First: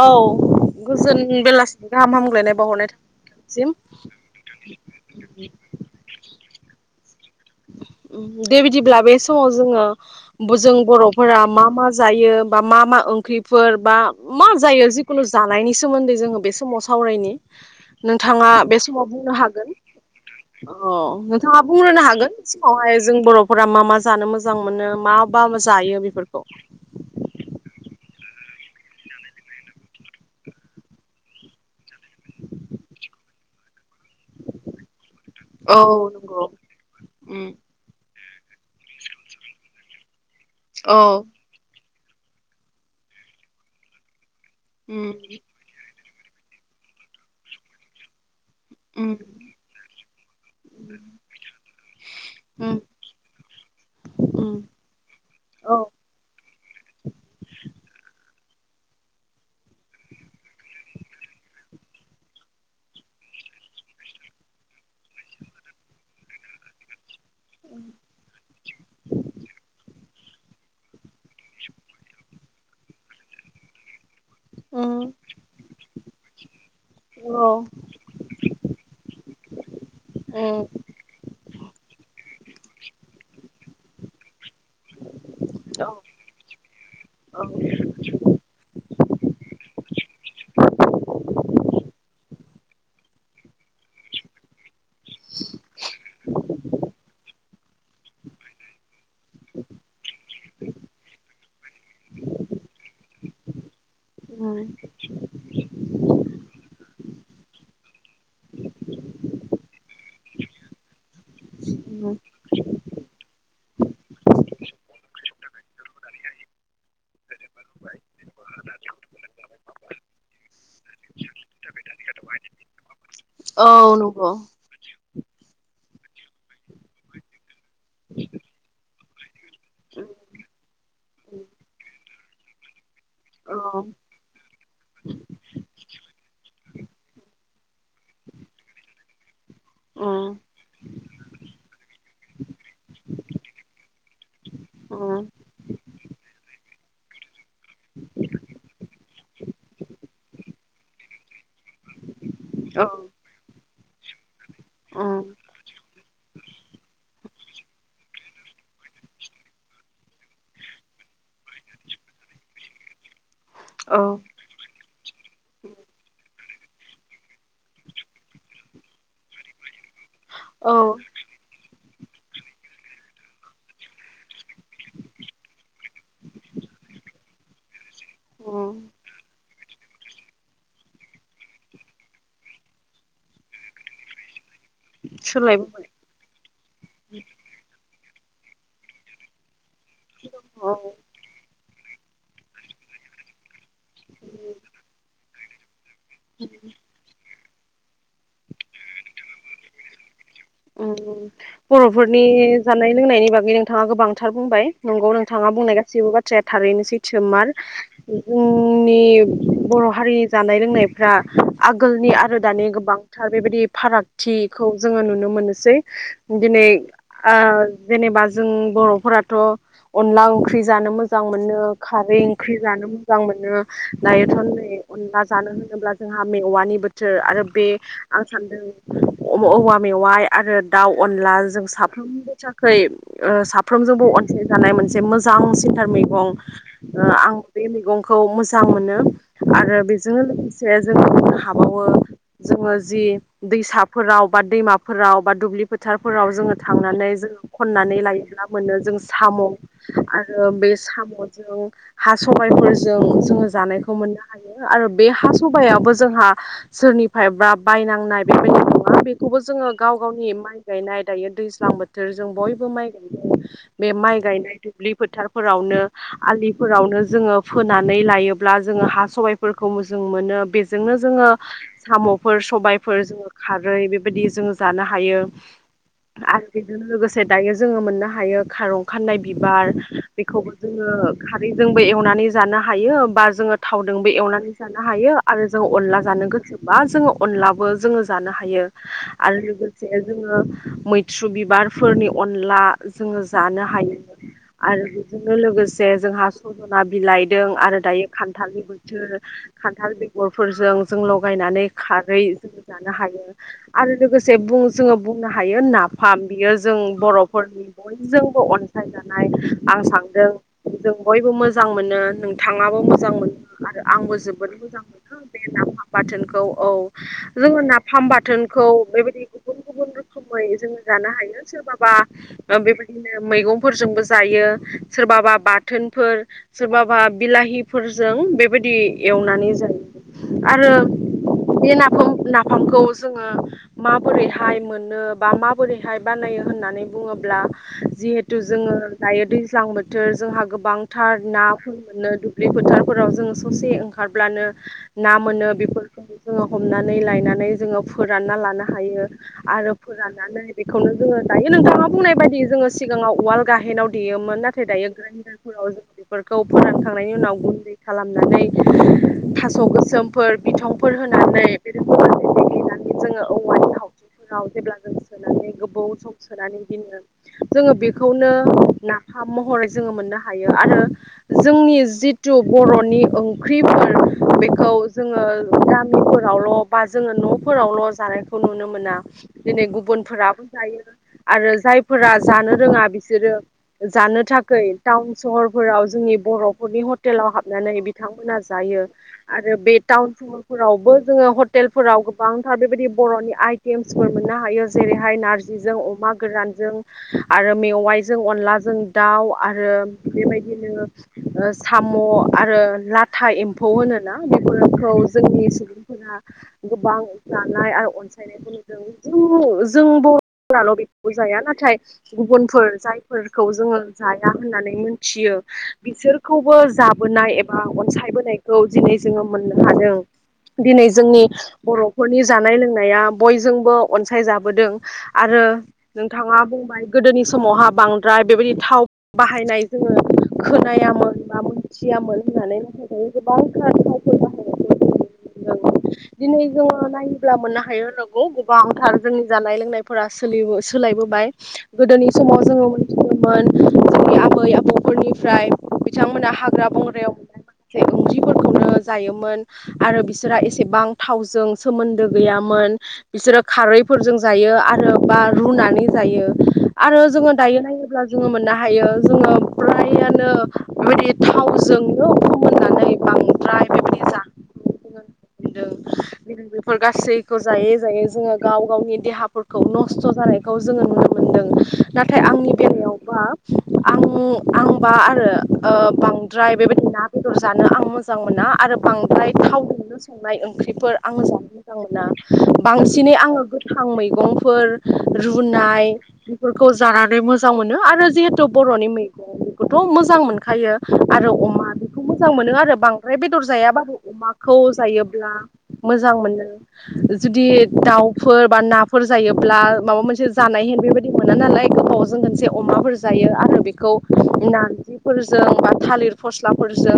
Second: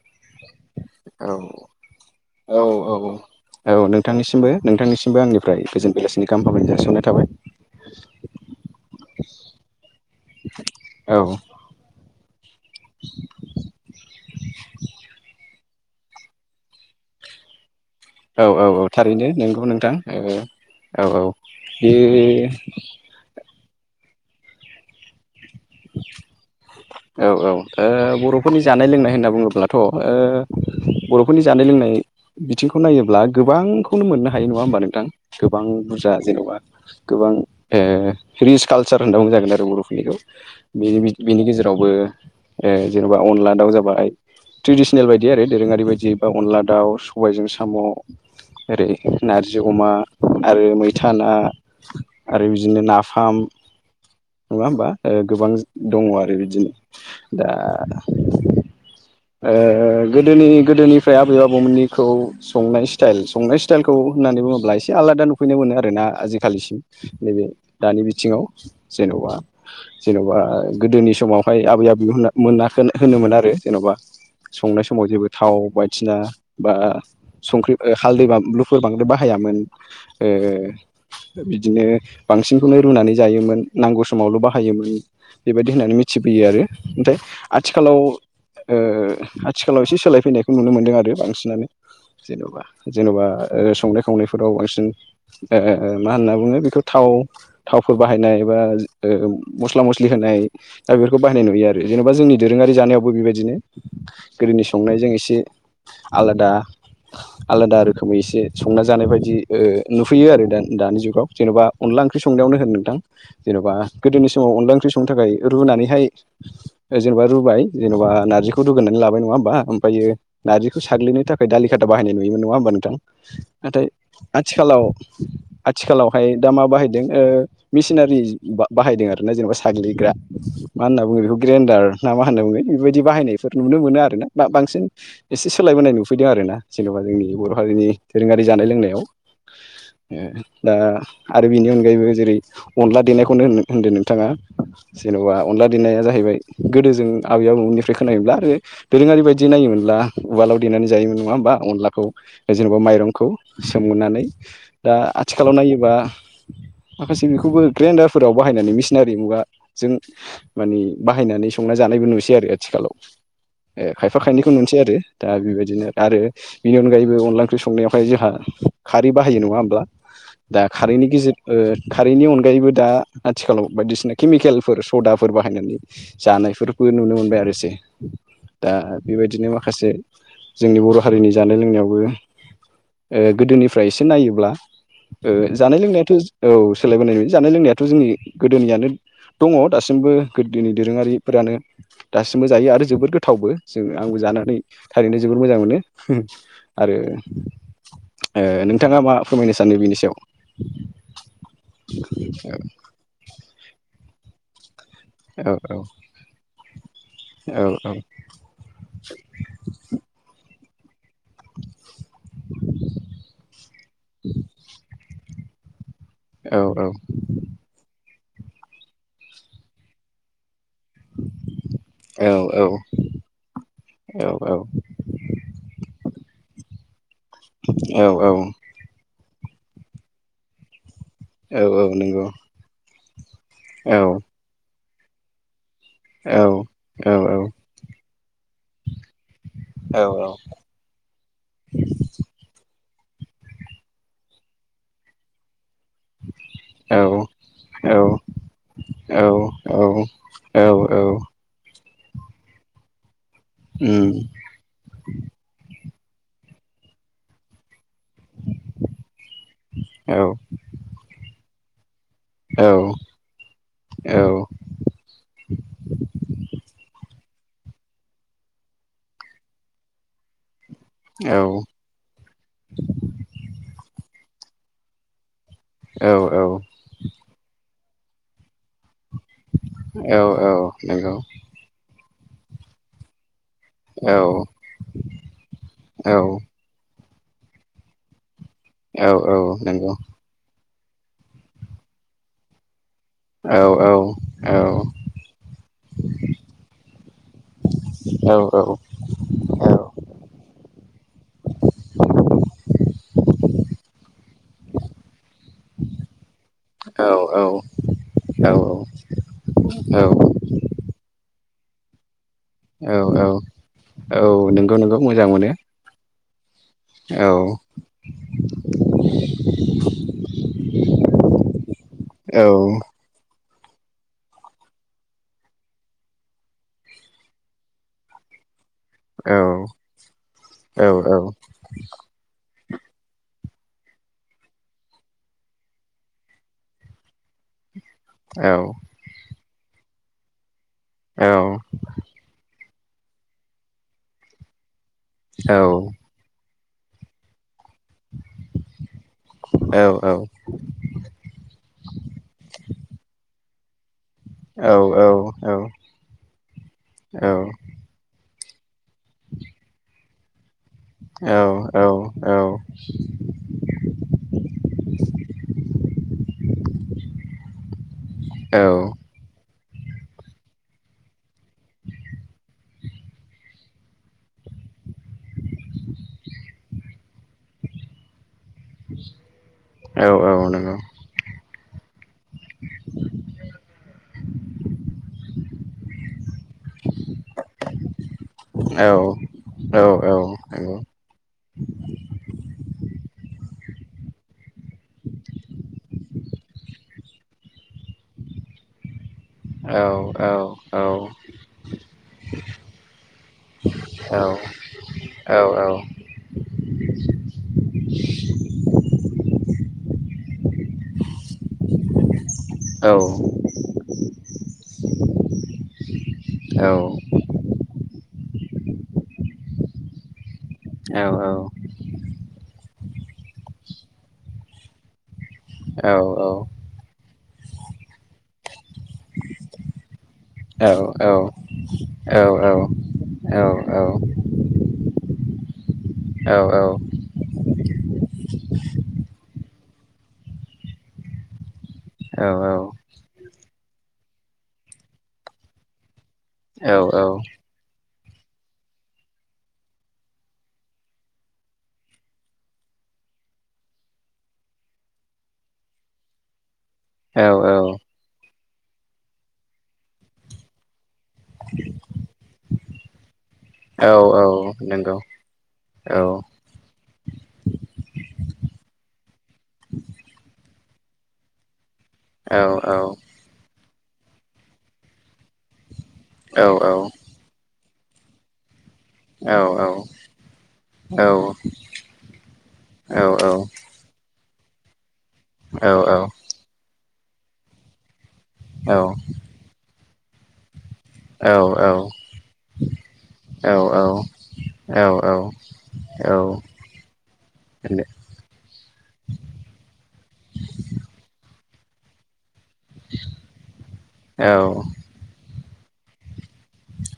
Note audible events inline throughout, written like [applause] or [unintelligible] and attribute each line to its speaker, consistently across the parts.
Speaker 1: औ गोजोन
Speaker 2: औ
Speaker 1: बेलासिनि गाहाम हामग्लायनाय
Speaker 2: औ
Speaker 1: बावहरनाय
Speaker 2: औ
Speaker 1: थाबाय नोंथां।
Speaker 2: औ नोंथांनिसिमबो नोंथांनिसिमबो आंनिफ्राय गोजोन बेलासिनि गाहाम हामलायनाय जासि हरनाय थाबाय।
Speaker 1: उम दे बिदिब्ला बे समाव जोङो जों
Speaker 2: औ
Speaker 1: बर'फोरा मा मा जायो बा मा मा ओंख्रिफोर बा मा जायो जेखुनु जानायनि सोमोन्दै जोङो बे समाव सावरायनि।
Speaker 2: औ
Speaker 1: नोंथाङा
Speaker 2: औ
Speaker 1: बे
Speaker 2: औ
Speaker 1: समाव
Speaker 2: थारैनो
Speaker 1: बुंनो
Speaker 2: नोंगौ
Speaker 1: हागोन
Speaker 2: नोंथां ओ
Speaker 1: अ
Speaker 2: औ
Speaker 1: नोंथाङा
Speaker 2: बे
Speaker 1: बुंग्रोनो हागोन। सिगांआवहाय जों बर'फोरा मा मा जानो मोजां मोनो मा बा मा जायो बेफोरखौ
Speaker 2: औ औ ओ बर'फोरनि जानाय लोंनाय होनना बुङोब्लाथ' ओ बर'फोरनि जानाय लोंनाय बिथिंखौ नायोब्ला गोबांखौनो मोननो हायो नङा होमबा नोंथां गोबां
Speaker 1: औ
Speaker 2: बुरजा
Speaker 1: नंगौ
Speaker 2: जेन'बा गोबां ओ रिच कालचार होनना बुंजागोन आरो बर'फोरनिखौ बिनि
Speaker 1: औ
Speaker 2: बि बेनि गेजेरावबो ओ जेन'बा अनला दाउ जाबाय ट्रेडिसनेल बायदि आरो दोरोङारि बायदियै ओ अनला दाउ सबायजों साम' ओरै नारजि अमा आरो मैथा ना आरो
Speaker 1: औ
Speaker 2: बिदिनो नाफा फाम नङा होमबा? ओ गोबां दङ आरो बिदिनो दा
Speaker 1: [inaudible]
Speaker 2: ओ गोदोनि गोदोनिफाय आबै आबौमोननिखौ संनाय स्टाइल संनाय स्टाइलखौ होना होननानै बुङोब्ला एसे आलादा नुफैनाय मोनो आरो ना आजिखालिसिम नैबे दानि बिथिङाव जेनबा जेनबा गोदोनि समावहाय आबै आबौ मोनाख होनामोन आरो जेनबा संनाय समाव जेबो थाव बायदिसिना बा
Speaker 1: औ
Speaker 2: संख्रि ओ हालदै बानलुफोर बांद्राय बाहायामोन ओ बिदिनो बांसिनखौनो रुनानै जायोमोन नांगौ समावल बाह बेबायदि होननानै मिथिबोयो आरो ओमथाय
Speaker 1: औ
Speaker 2: आथिखालाव ओ ओ आथिखालाव एसे सोलाय फैनायखौ नुनो मोनदों आरो बांसिनानो जेनबा जेनबा ओ संनाय खावनायफोराव बांसिन ओ मा होनना बुङो बेखौ थाव थावफोर बाहायनाय एबा ओ मस्ला मस्लि होनाय दा बेफोरखौ बाहायनाय नुयो आरो जेनबा जोंनि दोरोङारि जानायावबो बेबायदिनो गोदोनि संनायजों एसे आलादा आलादा रोखोमै एसे संना जानाय बायदि ओ नुफैयो आरो दा दानि जुगाव जेनबा अनला
Speaker 1: औ
Speaker 2: ओंख्रि संनायावनो होन नोंथां जेनबा गोदोनि समाव अनला ओंख्रि संनो थाखाय रुनानैहाय जेनबा रुबाय जेनबा नारजिखौ रुगोरना ला लााबाय नङा होमबा ओमफायो नारजिखौ साल्गिनो थाखाय दालि खाथा बाहायनाय नुयोमोन नङा होमबा नोंथां
Speaker 1: औ
Speaker 2: नाथाय
Speaker 1: नंगौ
Speaker 2: आथिखालाव आथिखालावहाय दा मा बाहायदों ओ मिसिनारि बा बाहायदों आरोना जेनबा साग्लिग्रा मा होनना बुङो बेखौ ग्रेन्डार ना मा होनना बुङो बेफोरबायदि बाहायनायफोर
Speaker 1: औ
Speaker 2: नु नों
Speaker 1: उम
Speaker 2: मोनो आरोना बा बांसिन एसे सोलायबोनाय नुफैदों आरोना जेनबा जोंनि बर हारिनि दोरोङारि जानाय लों लोंनायाव ओ दा आरो बेनि अनगायैबो जेरै अनला देनायखौनो होन नो होनदो नोंथाङा
Speaker 1: उम
Speaker 2: जेनबा अनला देनाया जाहैबाय गोदो जों आबै आबौमोननिफ्राय खोनायोब्ला आरो दोरोङारि बायदि नायोमोनब्ला उवालाव देनानै जायोमोन नङा होमबा अनलाखौ जेनेबा
Speaker 1: औ
Speaker 2: माइरंखौ सोमगोननानै दा
Speaker 1: उम
Speaker 2: आथिखालाव नायोबा माखासे बेखौबो ग्रेन्डारफोराव बाहायनानै मिसिनारि मुगाजों मानि बाहायनानै संना जानायबो नुसै आरो आथिखालाव। एह
Speaker 1: औ
Speaker 2: खायफा खायनैखौ नुनोसै आरो दा बेबायदिनो आरो बेनि अनगायैबो अनला ओंख्रि संनायावहाय जोंहा खारै बाहायो नङा होमब्ला? दा
Speaker 1: औ
Speaker 2: हायैनि गेजेद ओ खारैनि अनगायैबो दा आथिखालाव बायदिसिना केमिकेलफोर सदाफोर बाहायनानै जानायफोरबो नुनो मोनबाय आरोसै दा
Speaker 1: उम
Speaker 2: बेबायदिनो माखासे जोंनि बर हारिनि जानाय लोंनायावबो ओ गोदोनिफ्राय एसे नायोब्ला ओ जानाय
Speaker 1: सोलायबोबाय
Speaker 2: लोंनायाथ औ सोलायबोनाय नुयो जानाय लोंनायाथ जोंनि गोदोनियानो दङ दासिमबो गोदोनि
Speaker 1: औ
Speaker 2: दोरोङारिफोरानो दासिमबो जायो आरो जोबोद गोथावबो जोंङो आंबो जा जानानै थारैनो जोबोर मोजां मोनो आरो ओ नोंथाङा मा फोरमायनो सानो बिनि सायाव?
Speaker 1: उम बरफोरनि जानाय लोंनायनि बागै नोंथाङा गोबांथार बुंबाय नंगौ नोंथाङा
Speaker 2: औ
Speaker 1: बुंनाय गासैबो बाथ्राया थारैनो सैथोमार
Speaker 2: औ
Speaker 1: जोंनि बर बर हारिनि जानाय लोंनाय फ्रा आगोलनि आरो दानि गोबांथार बेबायदि फारागथिखौ जोङो नुनो मोनो जै
Speaker 2: औ
Speaker 1: दिनै ओ जेनेबा जों बरफोराथ अनला ओंख्रि ख्रै जानो मोजां मोनो खारै ओंख्रि
Speaker 2: औ
Speaker 1: जानो मोजां मोनो
Speaker 2: औ
Speaker 1: दायोथ
Speaker 2: औ
Speaker 1: नै अनला जानो होनोब्ला जोंहा मेवानि बोथोर आरो बे
Speaker 2: औ
Speaker 1: आं सान्दों औवा मेवाइ आरो दाउ अनला
Speaker 2: औ
Speaker 1: जों
Speaker 2: औ नंगौ
Speaker 1: साफ्रोमबो थाखै ओ
Speaker 2: औ औ
Speaker 1: साफ्रोमजोंबो अनसायजानाय मोनसे मोजां सिन थार मैगं
Speaker 2: औ
Speaker 1: ओ आं
Speaker 2: औ
Speaker 1: बे मैगंखौ मोजां मोनो आरो बेजोंनो लोगोसे जोङो हाबावो जोङो जि दैसाफोराव बा दैमाफोराव बा दुब्लि फोथारफोराव जोङो थांनानै
Speaker 2: औ
Speaker 1: जोङो खननानै लायोब्ला मोनो जों
Speaker 2: औ
Speaker 1: साम' आरो
Speaker 2: औ
Speaker 1: बे
Speaker 2: औ
Speaker 1: साम'जों हा सबायफोरजों जोङो जानायखौ
Speaker 2: उम
Speaker 1: मोननो हायो आरो बे हा सबायाबो जोंहा। सोरनिफ्रायबा बायनांनाय बेबायदि नङा बेखौबो जोङो गाव
Speaker 2: औ
Speaker 1: गावनि माइ गायनाय दायो दैज्लां बोथोर जों
Speaker 2: औ
Speaker 1: बयबो माइ गायदों बे माइ गायनाय दुब्लि फोथारफोरावनो। नो आलिफोरावनो जोङो। फोनानै लायोब्ला जोङो हा सबायफोरखौ मोजों मोनो बे जोंनो जोङो साम'फोर सबायफोर जोङो खारै बेबायदि जोङो जानो हायो। आरो बेजों लोगोसे दायो जोङो मोननो हायो खारौ खाननाय बिबार बेखौबो जोङो
Speaker 2: नंगौ औ
Speaker 1: खारैजोंबो एवनानै जानो हायो बा जोङो थावदोंबो एवनानै जानो हायो आरो जों अनला
Speaker 2: औ
Speaker 1: जानो गोसोबा जोङो अनलाबो जोङो जानो हायो। हायो
Speaker 2: औ नंगौ औ
Speaker 1: आरो
Speaker 2: औ
Speaker 1: लोगोसे जोङो मैथ्रु बिबारफोरनि अनला। - जोङो जानो हायो आरो बेजोंनो लोगोसे जोंहा सजना बिलाइ। जों आरो दायो खान्थालनि बोथोर खान्थाल बेगरफोरजों। जों लगायनानै खारै जों जानो हायो आरो लोगोसे बुं जोङो बुं नो हायो नाफाम बियो जों बर'फोरनि बयजोंबो अनसायजानाय आं सानदों जों बयबो मोजां मोनो नों थाङाबो
Speaker 2: औ
Speaker 1: मोजां मोनो आरो आंबो
Speaker 2: औ
Speaker 1: जोबोद
Speaker 2: नंगौ
Speaker 1: मोजां
Speaker 2: नंगौ
Speaker 1: मोनो बे नाफाम बाथोनखौ औ।
Speaker 2: औ
Speaker 1: जोङो नाफाम बाथोनखौ बेबायदि
Speaker 2: [inaudible]
Speaker 1: [inaudible] जोङो जानो हायो सोरबाबा
Speaker 2: औ
Speaker 1: ओ बेबायदिनो मैगं फोरजोंबो जायो सोरबा बा बाथोनफोर सोरबा बा बिलाहिफोरजों बे बायदि
Speaker 2: औ
Speaker 1: एवनानै जायो आरो
Speaker 2: औ
Speaker 1: बे नाफाम ना फामखौ जोङो माबोरैहाय मोन नो बा माबोरैहाय बनायो होननानै बुङोब्ला जिहेथु जोङो दायो दै ज्लां बोथोर जोंहा गोबांथार नाफोर मोनो दुब्लि फोथार फोराव जों ससे ओंखारब्लानो ना मोनो बेफोरखौ जोङो हमनानै लायनानै। जोङो फोरानना लानो हायो आरो।
Speaker 2: औ औ
Speaker 1: लानानै बेखौनो जोङो दायो नोंथाङा बुंनाय बायदि जोङो सिगाङाव उवाल गाहेनाव देयोमोन
Speaker 2: औ नंगौ औ नंगौ औ
Speaker 1: नाथाय दायो ग्रेनदारफोराव जों बेफोरखौ फोरानखांनायनि उनाव गुन्दै खालामनानै। थास' गोसोमफोर बिथंफोर
Speaker 2: औ
Speaker 1: होनानै
Speaker 2: औ
Speaker 1: बेफोरखौ
Speaker 2: औ
Speaker 1: ब्ला जों सोनानै गोबाव सम सोनानै दिनो जोङो बेखौनो नाफाम महरै जोङो मोननो हायो आरो जोंनि जिथु बर'नि ओंख्रिफोर बेखौ जोङो गामिफोरावल' बा जोङो न'फोरावल' जानायखौ नुनो मोना। दिनै गुबुनफोराबो जायो आरो जाय। फोरा जानो रोङा बिसोरो जानो थाखाय टाउन सहरफोराव जोंनि बर'फोरनि हटेलाव हाबनानै बि बिथांमोना जायो आरो बे टाउन सहरफोरावबो जोङो हटेलफोराव गोबांथार बेबायदि बर'नि आइटेम फोर मोननो हायो जेरैहाय नारजिजों अमा गोरानजों आरो मेवाइजों अनलाजों दाउ आरो बेबायदिनो ओ साम' आरो लाथा एम्फौ होनोना। खौ जोंनि सुबुंफोरा गोबां जानाय आरो अनसायनायखौ नु जोंनि जों बर'फोराल' बेखौ जाया नाथाय। गुबुनफोर जायफोरखौ जोङो जाया होननानै मिथियो। बिसोर खौबो जाबोनाय एबा अनसायबोनायखौ दिनै जोङो मोननो हादों। दिनै जोंनि बर'फोरनि जानाय लोंनाया बयजोंबो अनसायजाबोदों। आरो
Speaker 2: औ
Speaker 1: नोंथाङा बुंबाय गोदोनि समावहा बांद्राय बेबायदि थाव बाहायनाय जोङो।
Speaker 2: औ
Speaker 1: खोनायामोन बा मोनथियामोन होननानै नाथाय दायो गोबांथार
Speaker 2: औ
Speaker 1: फावफोर बाहाय [inaudible] दिनै जोङो नायोब्ला मोननो हायो होनांगौ गोबांथार जों जानाय लोंनायफोरा सोलियो सोलायबोबाय गोदोनि समाव जोङो मोन [unintelligible] आबै आबौफोरनिफ्राय बिथांमोना हाग्रा बंग्रायाव जे ओंख्रिफोरखौनो जायोमोन आरो बिसोरहा एसेबां थावजों सोमोन्दो गैयामोन मोन बिसोरो खारैफोरजों जायो आरो बा रुनानै जायो आरो जोङो दायो नायोब्ला जोङो मोननो हायो जोङो फ्राययानो बेबायदि थावजोंनो ओंखाम मोनो
Speaker 2: औ औ नों
Speaker 1: बेफोर गासैखौ जायो दायो जोङो गाव गावनि देहाफोरखौ नस्थ' जानायखौ जोङो नुनो मोनदों नाथाय
Speaker 2: औ
Speaker 1: आंनि
Speaker 2: औ
Speaker 1: बे आंबा आरो ओ
Speaker 2: औ
Speaker 1: बांद्राय बेबायदि ना बेदर जानो आं मोजां मोना आरो बांद्राय थावजोंनो संनाय ओंख्रिफोर आंङो जानो मोजां मोना बांसिनै आङो गोथां मैगंफोर रुनाय बेफोरखौ जानानै मोजां मोनो आरो जिहेतु बर'नि मैगंफोरखौथ' मोजां मोनखायो आरो अमा मोजां मोनो आरो बांद्राय बेदर जायाबाबो अमाखौ
Speaker 2: औ औ औ
Speaker 1: जायोब्ला
Speaker 2: औ
Speaker 1: मोजां मोनो जुदि दाउफोर बा नाफोर जायोब्ला माबा मोनसे जानाय बेबायदि मोना नालाय गोबावजों मोनसे अमाफोर जायो आरो बेखौ
Speaker 2: औ
Speaker 1: नारजिफोरजों बा थालिर फस्लाफोरजों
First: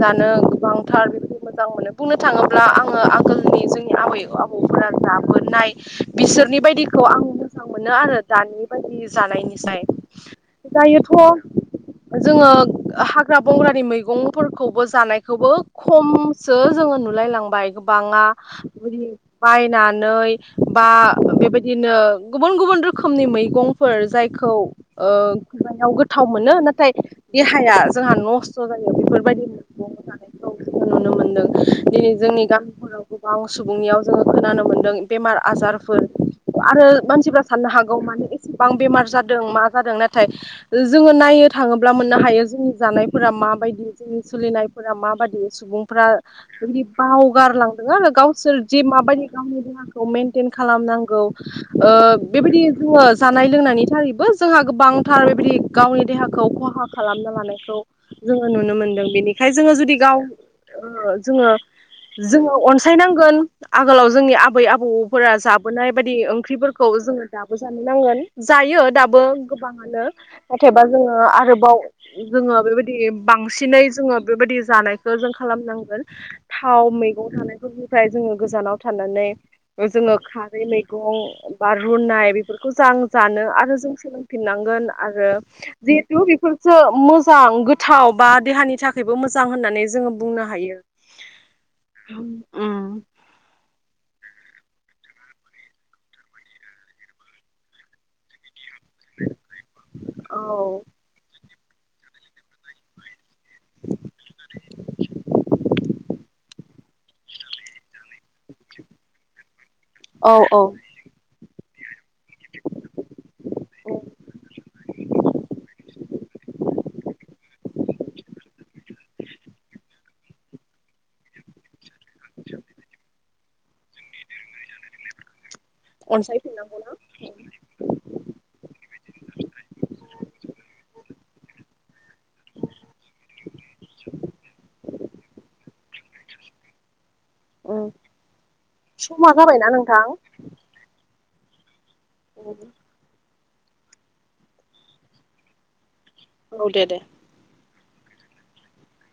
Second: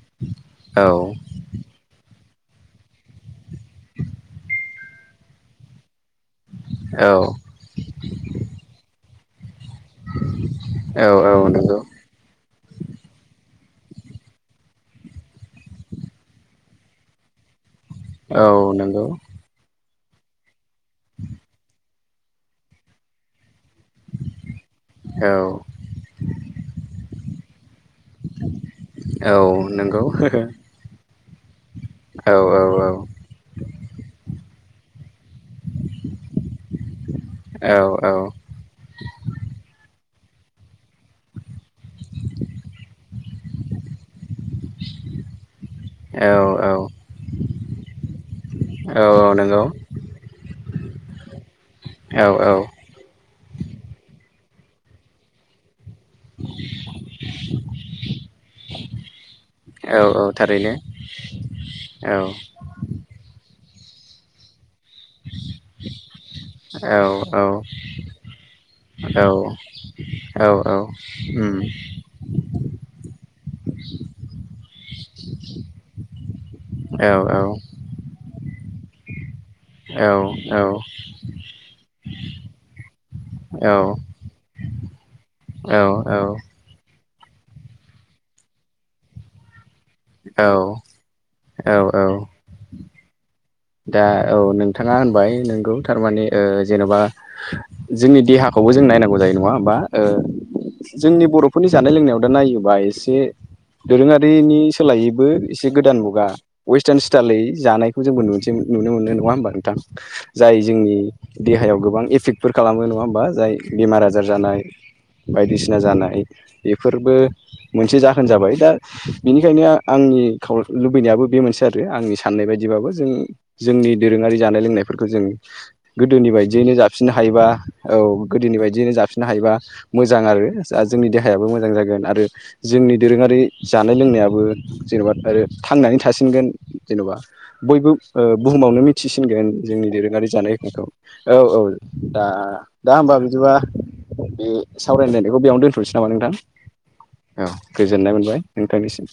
Speaker 1: जानो गोबांथार बेखौ मोजां मोनो बुंनो थाङोब्ला आङो आगोलनि जोंनि आबै आबौ फोरा जाबोनाय बिसोरनि बायदिखौ
Speaker 2: औ
Speaker 1: आं मोनो आरो दानि बायदि जानायनिफ्राय जायोथ'
Speaker 2: औ औ नंगौ
Speaker 1: जोङो हाग्रा बंग्रानि मैगंफोरखौबो जानायखौबो खमसो जों जोङो नुलाय लांबाय गोबाङा
Speaker 2: औ
Speaker 1: बेदि
Speaker 2: नंगौ
Speaker 1: बायनानै बा बेबायदिनो गुबुन गुबुन रोखोमनि मैगंफोर जाय खौ ओ
Speaker 2: औ
Speaker 1: खुगायाव गोथाव मोनो नाथाय देहाया जोंहा नस्थ' जायो
Speaker 2: औ
Speaker 1: बेफोरबायदि मैगं
Speaker 2: नंगौ
Speaker 1: जानायखौ जोङो नुनो मोनदों दिनै
Speaker 2: औ
Speaker 1: जोंनि
Speaker 2: औ
Speaker 1: गामिफोराव गोबां सुबुंनियाव जोङो खोनानो मोन्दों बेमार आजारफोर आरो मानसिफ्रा साननो
Speaker 2: औ
Speaker 1: हागौ माने एसेबां बेमार जादों मा जादों नाथाय जोङो नाय थाङोब्ला मोननो हायो जोंनि जानायफोरा माबायदि जोंनि सोलिनायफोरा माबायदि सुबुंफोरा
Speaker 2: औ
Speaker 1: बिदि बावगारलांदों आरो गावसोर जे
Speaker 2: औ
Speaker 1: माबायदि गावनि
Speaker 2: नंगौ
Speaker 1: देहाखौ मेन थेन खालामनांगौ ओ
Speaker 2: औ
Speaker 1: बेबायदि जोङो जानाय लोंनायनि थाखायबो जोंहा गोबांथार बेदि गावनि देहाखौ खहा खालाम लानायखौ जोङो नुनो मोनदों बेनिखाय जोङो
Speaker 2: औ
Speaker 1: जुदि गाव
Speaker 2: औ थारैनो
Speaker 1: ओ जोङो
Speaker 2: औ
Speaker 1: जोङो अनसायनांगोन आगोलाव जोंनि आबै आबौफोरा जाबोनाय बायदि ओंख्रिफोरखौ जोङो दाबो
Speaker 2: औ
Speaker 1: जानो नांगोन जायो दाबो
Speaker 2: औ
Speaker 1: गोबांङानो
Speaker 2: औ औ
Speaker 1: नाथायबा जोङो
Speaker 2: उम
Speaker 1: आरोबाव जोङो बेबायदि बांसिन सिनै जोङो बेबायदि जानायखौ जों खालामनांगोन थाव
Speaker 2: औ
Speaker 1: मैगं
Speaker 2: औ
Speaker 1: थानायफोरनिफ्राय जोङो थिक गोजानाव थानानै
Speaker 2: औ
Speaker 1: जोङो खारै मैंगं बा रुनाय बेफोरखौ जों जानो आरो जों सोलोंफिननांगोन आरो जिहेथु बेफोरसो मोजां गोथाव बा देहानि थाखायबो मोजां होननानै जोङो बुंनो हायो
Speaker 2: औ औ अ नोंथाङा होनबाय नोंगौ थारमाने ओ जेनेबा जोंनि देहा खौबो जों नायनांगौ जायो नङा होमबा
Speaker 1: औ
Speaker 2: जोंनि बर' नि जानाय लोंनायाव दा नायोबा एसे दोरोङारिनि सोलायैबो एसे गोदान मुगा वेस्टार्न स्टाइल जानायखौ जोंबो नुसै नुनो मोनो नङा होमबा नोंथां
Speaker 1: औ औ
Speaker 2: जाय जोंनि देहायाव गोबां इपे फिकफोर खालामो नङा होमबा जाय बेमार आजार जानाय बायदिसिना जानाय बेफोरबो मोनसे जाहोन जाबाय दा बिनिखायनो आंनि खाव लुबैनायाबो बे मोनसे आरो आंनि साननाय बायदिबाबो जों जोंनि दोरोङारि जानाय लोंनायफोरखौ जों गोदोनि बायदियैनो
Speaker 1: अनसायफिननांगौना
Speaker 2: जाफिननो हायोबा औ गोदोनि बायदियैनो जाफिननो हायोबा मोजां आरो दा जोंनि देहा हाबो मोजां जागोन आरो जोंनि दोरोङारि जानाय लोंनायाबो जेनेबा आरो थांनानै थासि नगोन जेनबा बयबो बुहुमावनो
Speaker 1: समा
Speaker 2: मिथिसिनगोन
Speaker 1: जाबायना
Speaker 2: जोंनि
Speaker 1: नोंथां
Speaker 2: दोरोङारि जानायखौ औ औ दा दा होनबा बिदिबा बे सावरायलायनायखौ बेयावनो दोनथ'नोसै नामा नोंथां
Speaker 1: औ दे दे
Speaker 2: औ गोजोननाय मोनबाय नोंथांनिसिम